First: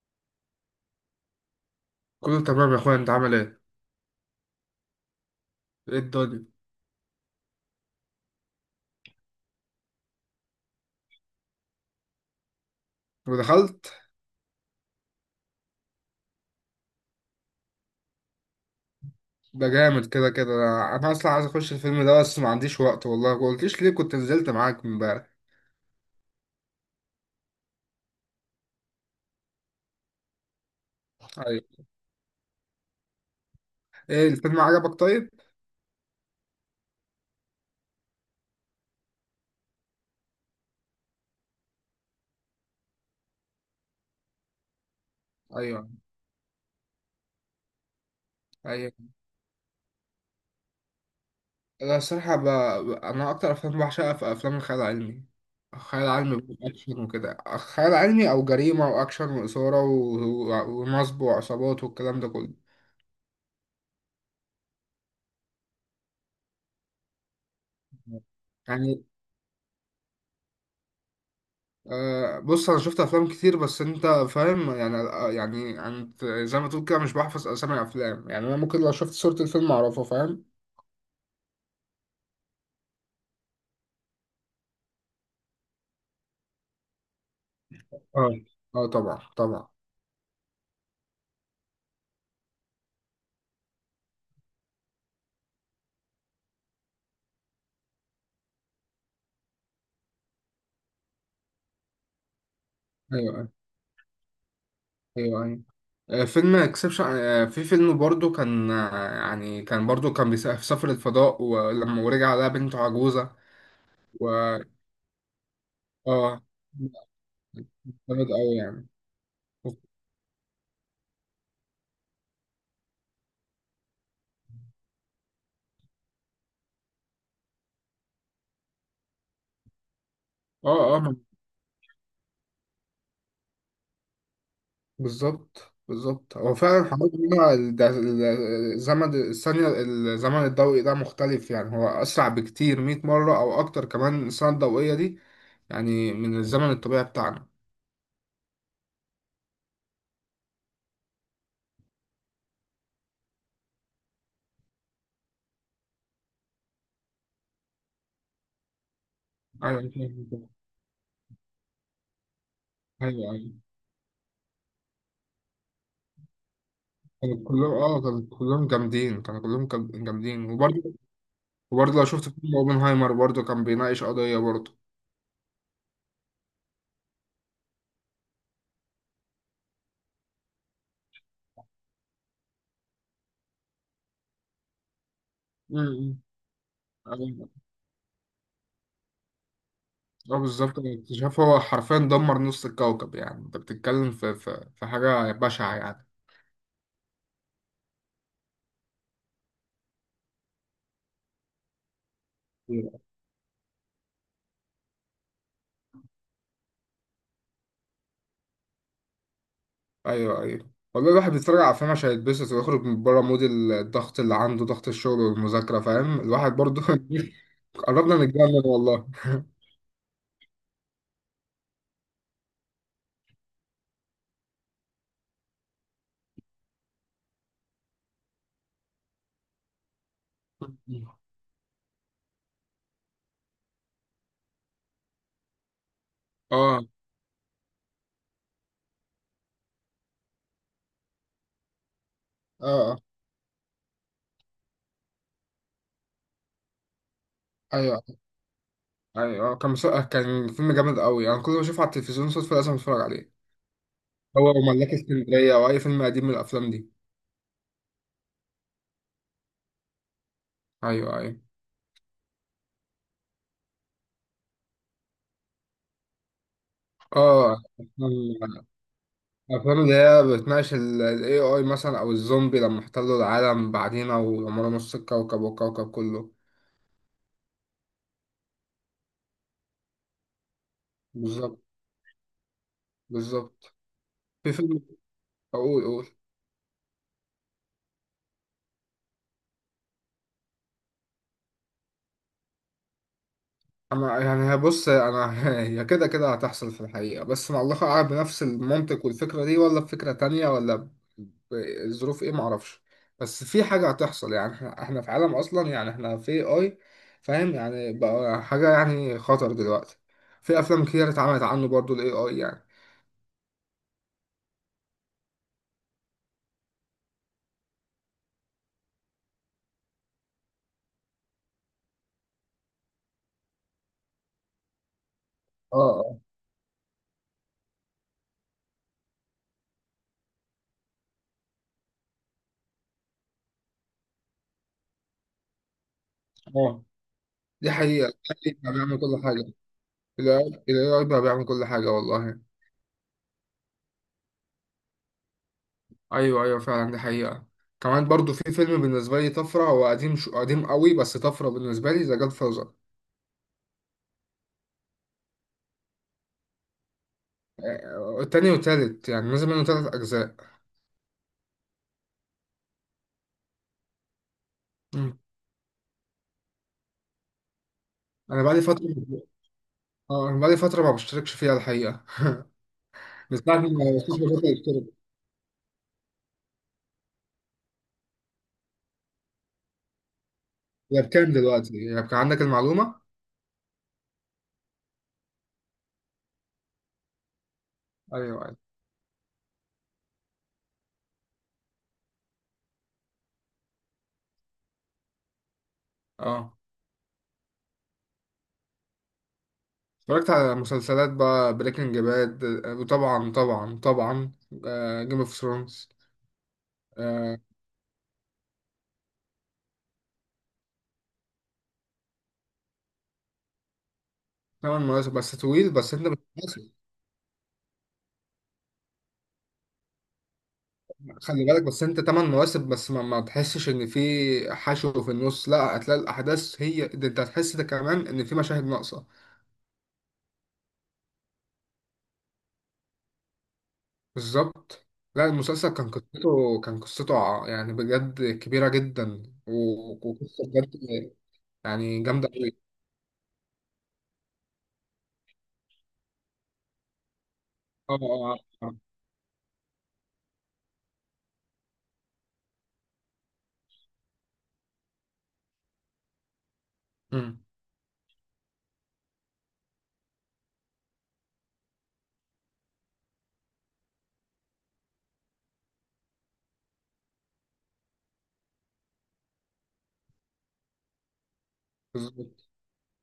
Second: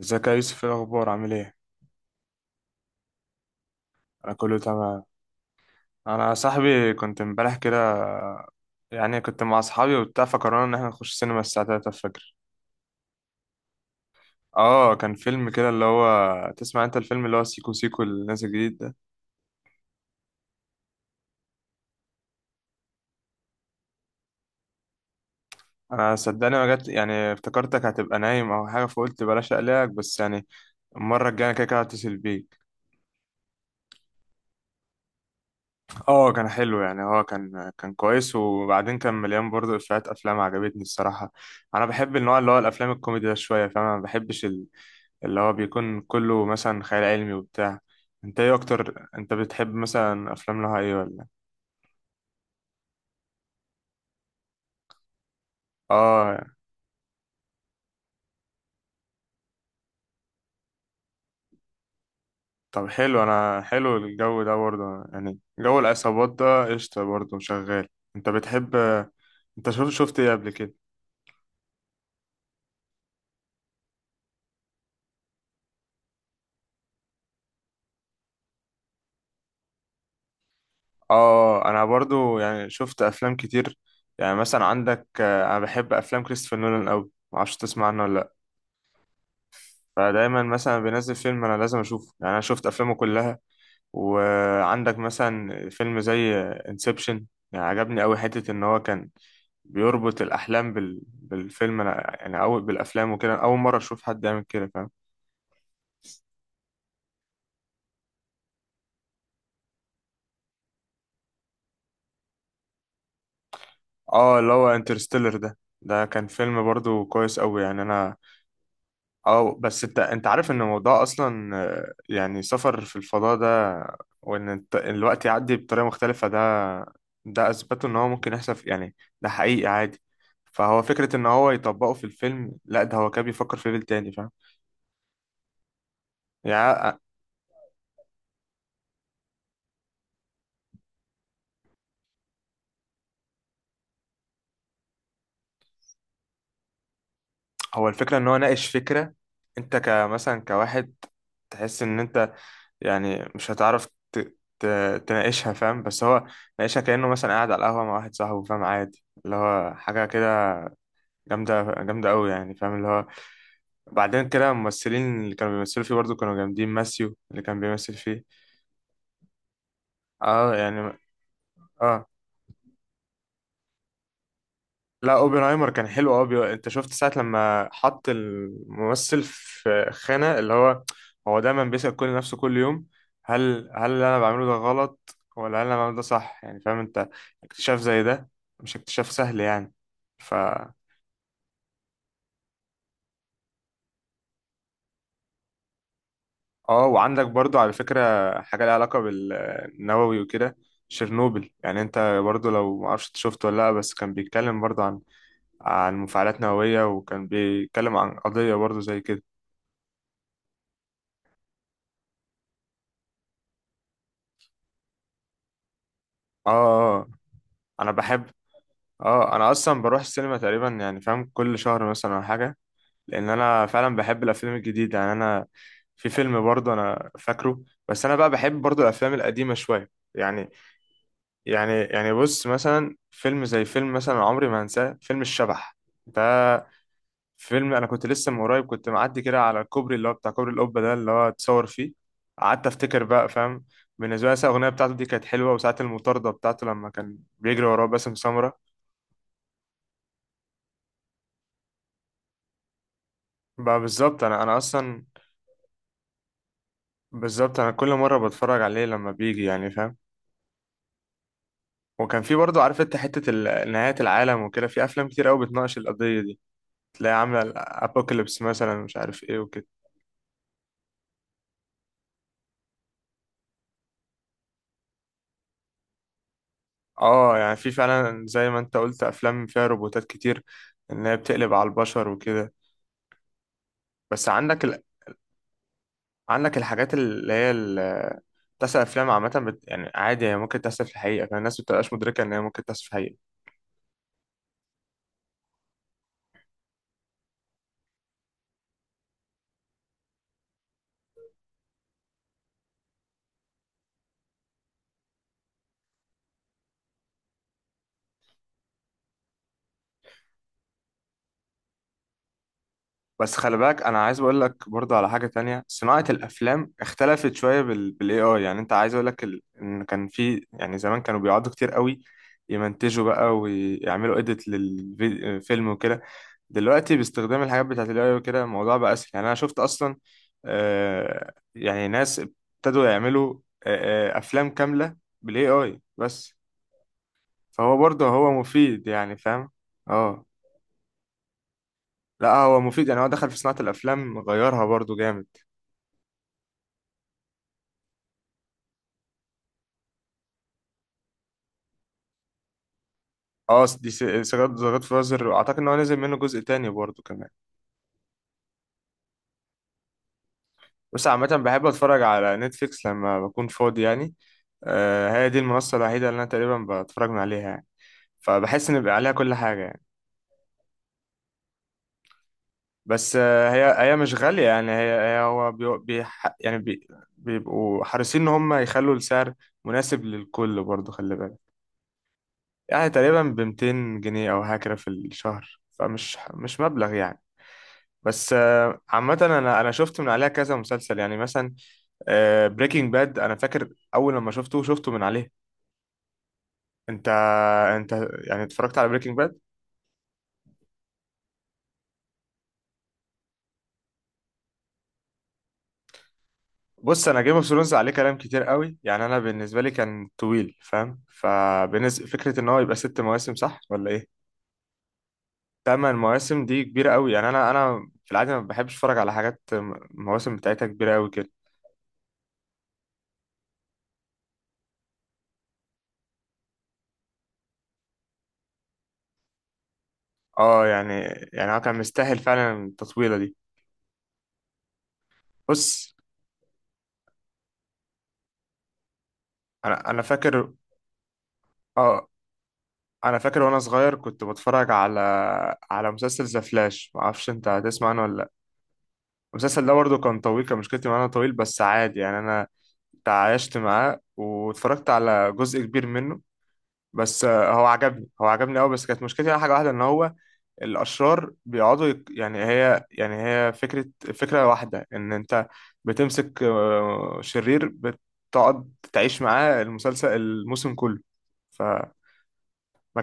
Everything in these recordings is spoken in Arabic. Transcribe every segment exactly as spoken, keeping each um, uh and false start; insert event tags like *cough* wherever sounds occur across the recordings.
ازيك يا يوسف، ايه الاخبار؟ عامل ايه؟ كله تمام يا اخويا، انت عامل ايه؟ انا كله تمام. ايه انا يا الدنيا؟ صاحبي كنت امبارح كده، يعني كنت مع اصحابي وبتاع، فقررنا ان احنا نخش سينما الساعه ثلاثة الفجر. ودخلت. اه، كان فيلم كده اللي هو، تسمع انت الفيلم اللي هو سيكو سيكو اللي نازل جديد ده؟ ده جامد. كده كده انا أنا اصلا عايز اخش الفيلم ده، بس ما عنديش وقت والله. ما قلتليش ليه؟ كنت نزلت معاك امبارح. انا صدقني ما جت، يعني افتكرتك هتبقى نايم او حاجه، فقلت بلاش اقلقك، بس يعني المره الجايه أنا كده كده ايوه. هتصل بيك. ايه الفيلم؟ عجبك طيب؟ اه كان حلو، يعني هو كان كان كويس، وبعدين كان مليان برضه افيهات، افلام عجبتني الصراحه. انا بحب النوع اللي هو الافلام الكوميدي ده شويه، فاهم؟ أنا ما بحبش اللي هو ايوه بيكون كله مثلا خيال علمي وبتاع. انت ايه ايوه. اكتر، انت بتحب مثلا افلام لها ايه ولا؟ انا الصراحه ب... ب- انا اكتر افلام بعشقها في افلام الخيال العلمي. خيال علمي اه، اكشن وكده، خيال علمي او جريمه واكشن واثاره و... و... ونصب وعصابات والكلام ده كله. طب حلو، انا حلو الجو ده برضه، يعني جو العصابات ده قشطة برضه شغال. انت بتحب؟ يعني انت شوف، شفت ايه قبل كده؟ أه. بص انا شفت افلام كتير، بس انت فاهم يعني آه، يعني انت زي ما تقول كده مش بحفظ اسامي افلام يعني. انا ممكن لو شفت صورة الفيلم اعرفه، فاهم؟ اه، انا برضه يعني شفت افلام كتير. يعني مثلا عندك، آه، انا بحب افلام كريستوفر نولان قوي، معرفش تسمع عنه ولا اه لا. اه طبعا طبعا. فدايما مثلا بينزل فيلم انا لازم اشوفه، يعني انا شفت افلامه كلها. وعندك مثلا فيلم زي انسبشن. يعني عجبني أوي، حتة إن هو كان بيربط الأحلام بال... بالفيلم، أنا يعني أول بالأفلام وكده، ايوه ايوه. أول مرة أشوف حد يعمل كده، فاهم؟ ايوه أيوة. آه، فيلم اكسبشن. في فيلم برضو كان، آه، يعني كان برضو كان بيس- في سفر الفضاء، ولما ورجع لقى بنته عجوزة. و اه، اللي هو انترستيلر ده ده كان اه، فيلم برضو كويس أوي، يعني أنا. جامد قوي يعني. اه، بس انت انت عارف ان الموضوع اصلا، آه، يعني سفر في الفضاء ده، وان الت- الوقت يعدي بطريقه مختلفه ده، ده اثبته ان هو ممكن يحصل في- يعني، ده حقيقي عادي. فهو اه فكره اه، ان هو يطبقه في الفيلم، لا ده هو كان بيفكر في ليفل تاني، فاهم؟ بالظبط بالظبط. هو فعلا يعني حوار إن هو ال- ده- ال- الزمن الثانية، الزمن الضوئي ده مختلف يعني، هو أسرع بكتير مية مرة أو أكتر، كمان السنة الضوئية دي يعني من الزمن الطبيعي بتاعنا. هو الفكره ان هو ناقش فكره، انت كمثلا كواحد تحس ان انت يعني مش هتعرف ت- ت- تناقشها، فاهم؟ بس هو ناقشها كانه مثلا قاعد على القهوه مع واحد صاحبه، فاهم؟ عادي اللي هو أيوة حاجه كده أيوة. جامدة جامدة أوي، يعني فاهم اللي هو. أيوة أيوة. بعدين كده الممثلين اللي كانوا بيمثلوا فيه برضه كانوا جامدين، ماسيو اللي كانوا كان كلهم بيمثل أه، كانوا فيه. كلهم جامدين، كانوا كلهم كام- جامدين، اه وبرضه يعني. وبرضه لو اه، شفت فيلم أوبنهايمر برضه كان بيناقش قضية برضه. لا اوبنهايمر كان حلو، اه بي... انت شفت ساعة لما حط الممثل في خانة اللي هو هو دايما بيسأل كل نفسه كل يوم، هل هل اللي انا بعمله ده غلط، ولا هل انا بعمله ده أمم. صح، يعني فاهم انت؟ أيوة. اكتشاف زي ده مش اكتشاف سهل يعني. اه بالظبط، الاكتشاف هو حرفيا دمر نص الكوكب. يعني انت بتتكلم في في في حاجة بشعة يعني. اه، وعندك برضو على فكرة حاجة ليها علاقة بالنووي وكده، شيرنوبل، يعني انت برضو لو معرفش إنت شفته ولا لا، بس كان بيتكلم برضو عن عن مفاعلات نووية، وكان بيتكلم عن قضية برضو زي كده. ايوه ايوه، والله الواحد بيتفرج على افلام عشان يتبسط ويخرج من بره مود الضغط اللي عنده، ضغط الشغل والمذاكره، فاهم؟ اه، الواحد برضو آه، آه. *laughs* انا قربنا بحب. نتجنن والله. اه، انا اصلا بروح السينما تقريبا، يعني فاهم، كل شهر مثلا او حاجة، لان انا فعلا بحب الافلام الجديدة، يعني انا في فيلم برضو انا فاكره، بس انا بقى بحب برضو الافلام القديمة شوية يعني. يعني يعني بص، مثلا فيلم زي فيلم مثلا عمري ما هنساه، فيلم الشبح ده. اه اه. فيلم انا كنت لسه من قريب كنت معدي كده على الكوبري اللي هو بتاع كوبري القبه ده اللي هو اتصور فيه، قعدت آه. افتكر بقى، فاهم؟ بالنسبه لي الأغنية بتاعته دي كانت حلوة، وساعة المطاردة بتاعته لما كان بيجري وراه ايوه باسم سمرة. ايوه، آه، كان مس- كان فيلم جامد قوي. انا يعني كل ما اشوفه على التلفزيون صدفه لازم اتفرج عليه، بقى بالظبط، أنا هو أنا وملاك أصلا اسكندريه او اي فيلم قديم من الافلام دي. بالظبط، أنا كل مرة بتفرج عليه لما بيجي، يعني فاهم. ايوه ايوه. وكان في برضه عارف أنت حتة ال- نهاية العالم وكده، في أفلام كتير أوي بتناقش القضية دي، تلاقي عاملة اه، الأبوكاليبس أفلام- مثلا، مش عارف إيه وكده. الافلام اللي هي بتناقش الاي اي مثلا، او الزومبي لما احتلوا العالم بعدينا ودمروا نص الكوكب والكوكب كله. اه، يعني في فعلا زي ما انت قلت افلام فيها روبوتات كتير، ان هي بتقلب بالظبط على البشر وكده. بالظبط. بس في عندك ال... فيلم، اقول اقول، عندك الحاجات اللي هي ال... تحصل افلام عامه بت... يعني عادي هي ممكن تحصل في الحقيقه، كان الناس بتبقاش مدركه ان هي ممكن تحصل في الحقيقه. انا يعني هي- بص انا *laughs* هي كده كده هتحصل في الحقيقه، بس مع الله اعلم بنفس المنطق والفكره دي، ولا بفكره تانية، ولا الظروف ايه؟ معرفش. بس في حاجه هتحصل يعني. احنا احنا في عالم اصلا، يعني احنا في اي، فاهم يعني؟ بقى حاجه يعني خطر دلوقتي. في افلام كتير اتعملت عنه برضو، الاي اي يعني. بس خلي بالك انا عايز اقول لك برضه على حاجه تانية، صناعه الافلام اختلفت شويه بال... بالاي اي، يعني انت عايز اقول لك ال... ان كان في، يعني زمان كانوا بيقعدوا كتير قوي يمنتجوا بقى ويعملوا اديت للفيلم اه وكده. اه دلوقتي باستخدام الحاجات بتاعت الاي وكده، الموضوع بقى اسهل، يعني انا شفت اصلا، آه يعني ناس ابتدوا يعملوا آه آه افلام كامله بالاي اي بس. اه دي فهو حقيقه. برضه هو ال إيه آي بقى بيعمل مفيد، يعني كل حاجه. فاهم. اه، الاي اي بقى بيعمل كل حاجه لا والله. هو مفيد، يعني هو دخل في صناعه الافلام غيرها برضه جامد. ايوه ايوه، فعلا دي حقيقة. كمان برضو في فيلم بالنسبة لي طفرة، هو قديم شو قديم قوي، بس طفرة بالنسبة لي، ذا جاد فازر. اه، دي س- سجاد سجاد فازر، واعتقد ان هو نزل منه جزء تاني برضه كمان. التاني والتالت، يعني نزل منه تلات أجزاء. بس عامه بحب اتفرج على نتفليكس لما بكون فاضي يعني، آه مم. هي دي المنصه الوحيده اللي انا تقريبا بتفرج من عليها يعني. أنا بقالي فبحس ان فترة، بيبقى عليها كل حاجه يعني. اه أنا بقالي فترة ما بشتركش فيها الحقيقة، بس من آه، ساعة هي ما هي مش السوشيال غالية ميديا يعني، اشترك. هي هي هو بي بي يعني بي بيبقوا حريصين إن هم يخلوا السعر مناسب للكل برضه، هي خلي بكام بالك، دلوقتي؟ هي بكام، عندك يعني المعلومة؟ تقريبا ب ميتين جنيه أو هكذا في الشهر، فمش مش مبلغ يعني. أيوه بس أيوه. آه، عامة أنا أنا شفت من عليها كذا مسلسل، يعني مثلا بريكنج باد أنا فاكر أول لما شفته شفته من عليه. اه، أنت أنت يعني اتفرجت على بريكنج باد؟ اتفرجت على مسلسلات بقى، بريكنج باد، وطبعا طبعا طبعا جيم اوف ثرونز. بص انا جيم اوف ثرونز عليه كلام كتير قوي، يعني انا بالنسبه لي كان طويل، فاهم؟ فبنز... فكره ان هو يبقى ست مواسم، صح ولا ايه؟ ثمان مواسم، بس طويل، تمن بس انت مواسم دي بتخلصه. كبيره قوي يعني، انا انا في العاده ما بحبش اتفرج على حاجات م- المواسم بتاعتها كبيره قوي كده. خلي بالك، بس انت تمن مواسم، بس ما, ما تحسش ان في حشو في النص، لا هتلاقي الاحداث هي ده، انت هتحس ده كمان، ان في مشاهد ناقصة. اه يعني، يعني هو كان مستاهل فعلا التطويله دي. بالظبط. لا المسلسل كان بص، قصته، كان قصته ع- يعني بجد كبيرة جدا انا و- انا وقصة فاكر. بجد يعني اه، جامدة قوي. انا فاكر وانا صغير كنت بتفرج على على مسلسل ذا فلاش، ما اعرفش انت هتسمع اه عنه ولا لا. اه. آه. آه. المسلسل ده برضه كان طويل، كان مشكلتي معاه إن هو طويل، بس عادي يعني انا تعايشت معاه واتفرجت على جزء كبير منه. بس مم. آه، هو عجبني هو عجبني قوي، بس كانت مشكلتي على حاجه واحده ان هو الاشرار بيقعدوا يك... يعني هي يعني هي فكره فكره واحده ان انت بتمسك آه، شرير، بتقعد تعيش معاه المسلسل الموسم كله، فما بالظبط.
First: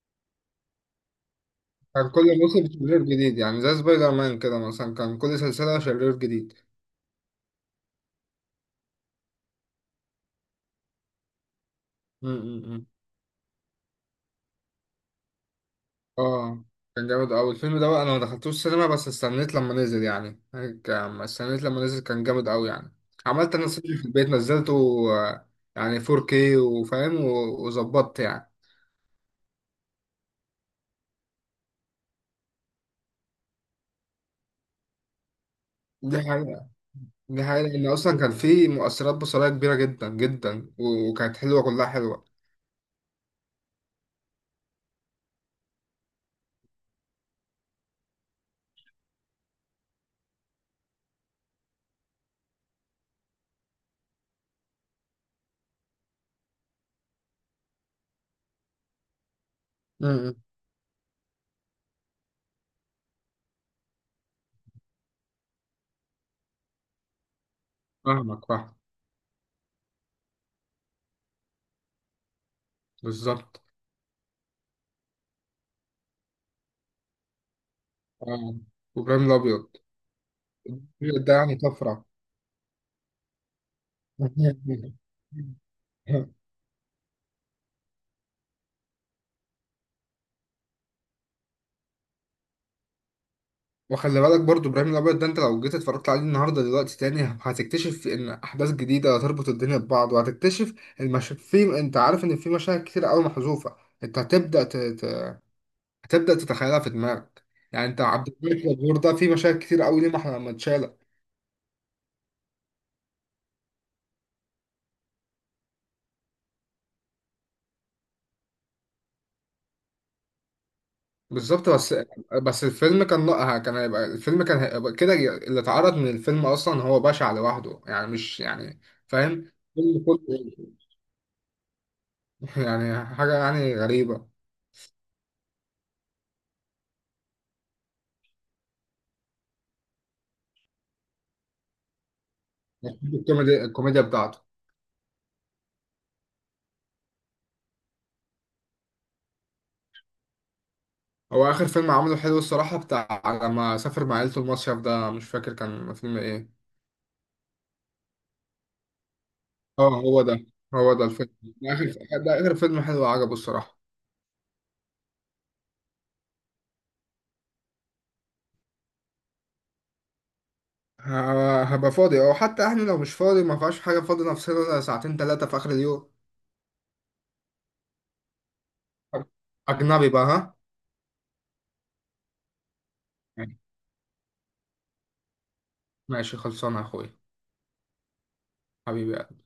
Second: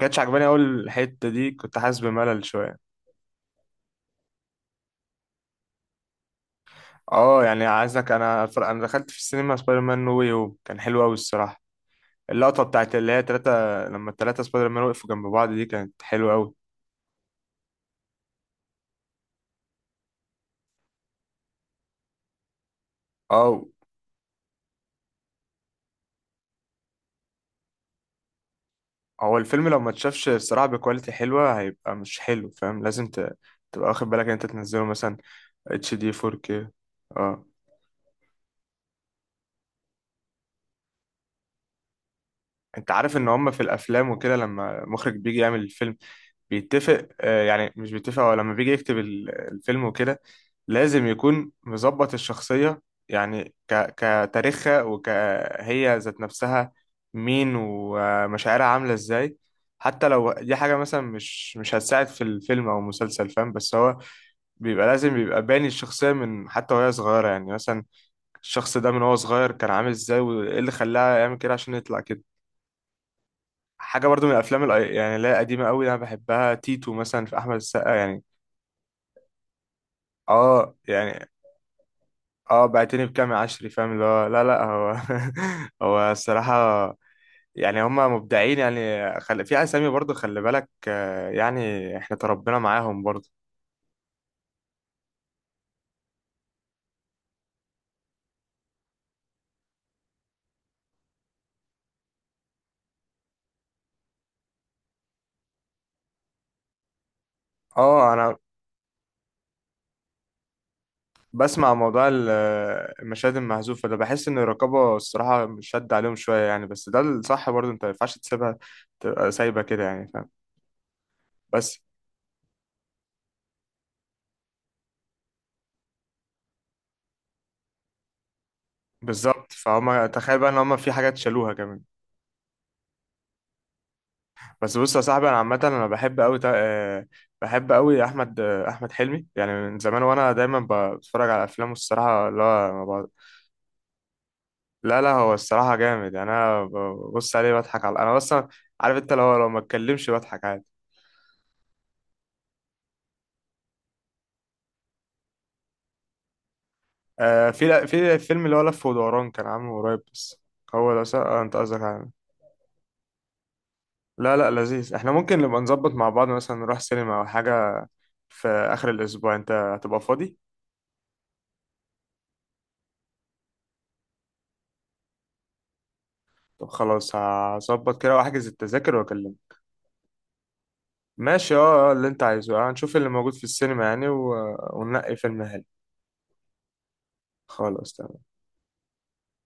كانتش عجباني قوي الحته دي، كنت حاسس كان كل بملل موسم شويه. شرير جديد، يعني زي سبايدر مان كده مثلا، كان كل سلسلة شرير جديد. اه، يعني عايزك انا أتفرج- انا دخلت في السينما سبايدر مان نو واي هوم، كان حلو قوي الصراحه. مم، مم، اللقطة مم. بتاعت اللي هي تلاتة، لما التلاتة سبايدر مان وقفوا جنب بعض دي كانت حلوة أوي. اه، كان جامد أوي الفيلم ده بقى. أنا ما دخلتوش السينما، بس استنيت لما نزل يعني، هيك أما استنيت لما نزل كان جامد أوي يعني. عملت اه، أنا سيرش في البيت، نزلته آه، يعني فور كيه وفاهم و- وظبطت يعني. هو الفيلم لو ما اتشافش الصراحة بكواليتي حلوة هيبقى مش حلو، فاهم؟ لازم ت... تبقى واخد بالك ان انت تنزله مثلا اتش دي دي حقيقة. فور كيه. دي اه، حقيقة، لأن أصلا كان في مؤثرات بصرية كبيرة جدا جدا و- وكانت حلوة، كلها حلوة. انت عارف ان هما في الافلام وكده لما مخرج بيجي يعمل الفيلم بيتفق، آه، يعني مش بيتفق، هو لما بيجي يكتب ال- الفيلم وكده لازم يكون مظبط الشخصية، يعني ك كتاريخها وكهي ذات نفسها، مين ومشاعرها عاملة ازاي، حتى لو امم. دي حاجة مثلا مش مش هتساعد في الفيلم أو المسلسل، فاهم؟ بس هو بيبقى لازم بيبقى باني الشخصية من حتى وهي صغيرة، يعني مثلا فاهمك، فاهم. الشخص ده من هو صغير كان عامل ازاي، وايه اللي خلاه يعمل كده عشان يطلع كده. بالظبط. حاجة برضو من الأفلام الأي- يعني اللي هي قديمة أوي أنا بحبها، تيتو مثلا في أحمد السقا يعني. اه، وإبراهيم الأبيض. اه الأبيض يعني. ده يعني طفرة. اه، بعتني بكام يا عشري، فاهم اللي هو؟ لا لا، هو *laughs* هو *laughs* الصراحة، يعني هما مبدعين، يعني خل... في أسامي برضو خلي بالك، آه، يعني احنا تربينا معاهم برضو. وخلي بالك برضو ابراهيم الابيض ده، انت لو جيت اتفرجت عليه النهارده دلوقتي تاني، هتكتشف ان احداث جديده هتربط الدنيا ببعض، وهتكتشف المش... في، انت عارف ان في مشاهد كتير قوي محذوفه. انت هتبدا ت... ت... هتبدا تتخيلها في دماغك يعني. انت اه، عبد انا الملك غفور ده في مشاهد كتير قوي ليه محل- ما احنا لما اتشالت. بسمع موضوع ال- المشاهد المحذوفة ده، بحس ان الرقابة الصراحة شد عليهم شوية يعني، بس ده الصح برضو، انت ما ينفعش تسيبها تبقى سايبة كده يعني، فاهم؟ بالظبط. بس بس بس الفيلم كان، لا كان هيبقى، الفيلم كان هيبقى كده. اللي اتعرض من الفيلم اصلا هو بشع لوحده يعني، مش يعني بالظبط، فاهم الفيلم فهم تخيل كله. بقى ان هم في حاجات شالوها كمان. *laughs* يعني حاجه يعني غريبه. بس بص يا صاحبي، انا عامه انا بحب قوي بحب قوي احمد، آه، احمد حلمي يعني من زمان، وانا دايما ب- بتفرج على افلامه الصراحه، لا ما ب... الكوميديا، الكوميديا بتاعته. لا لا، هو الصراحه جامد، يعني انا ببص عليه بضحك على، انا اصلا عارف انت، لو لو ما اتكلمش بضحك عادي. هو آخر فيلم عمله حلو الصراحة، بتاع لما سافر مع عيلته المصيف ده، مش فاكر كان فيلم إيه. آه في في الفيلم اللي هو لف ودوران كان عامله اه، قريب هو بس. ده. هو هو ده ده صح، الفيلم، آه، انت ده قصدك آخر، عليه. ده آخر فيلم حلو عجبه الصراحة. لا لا لذيذ، احنا ممكن نبقى نظبط مع بعض مثلا، نروح سينما او حاجه في اخر الاسبوع، انت هتبقى فاضي؟ ه- هبقى فاضي، أو حتى إحنا لو مش فاضي ما فيهاش حاجة، فاضي نفسنا ساعتين تلاتة في آخر اليوم. طب خلاص، هظبط كده واحجز التذاكر واكلمك. أجنبي بقى ها؟ ماشي اه، آه، اللي انت عايزه، اه، هنشوف اللي موجود في السينما يعني، و... وننقي فيلم حلو. ماشي، خلصانة يا أخويا. خلاص تمام. حبيبي.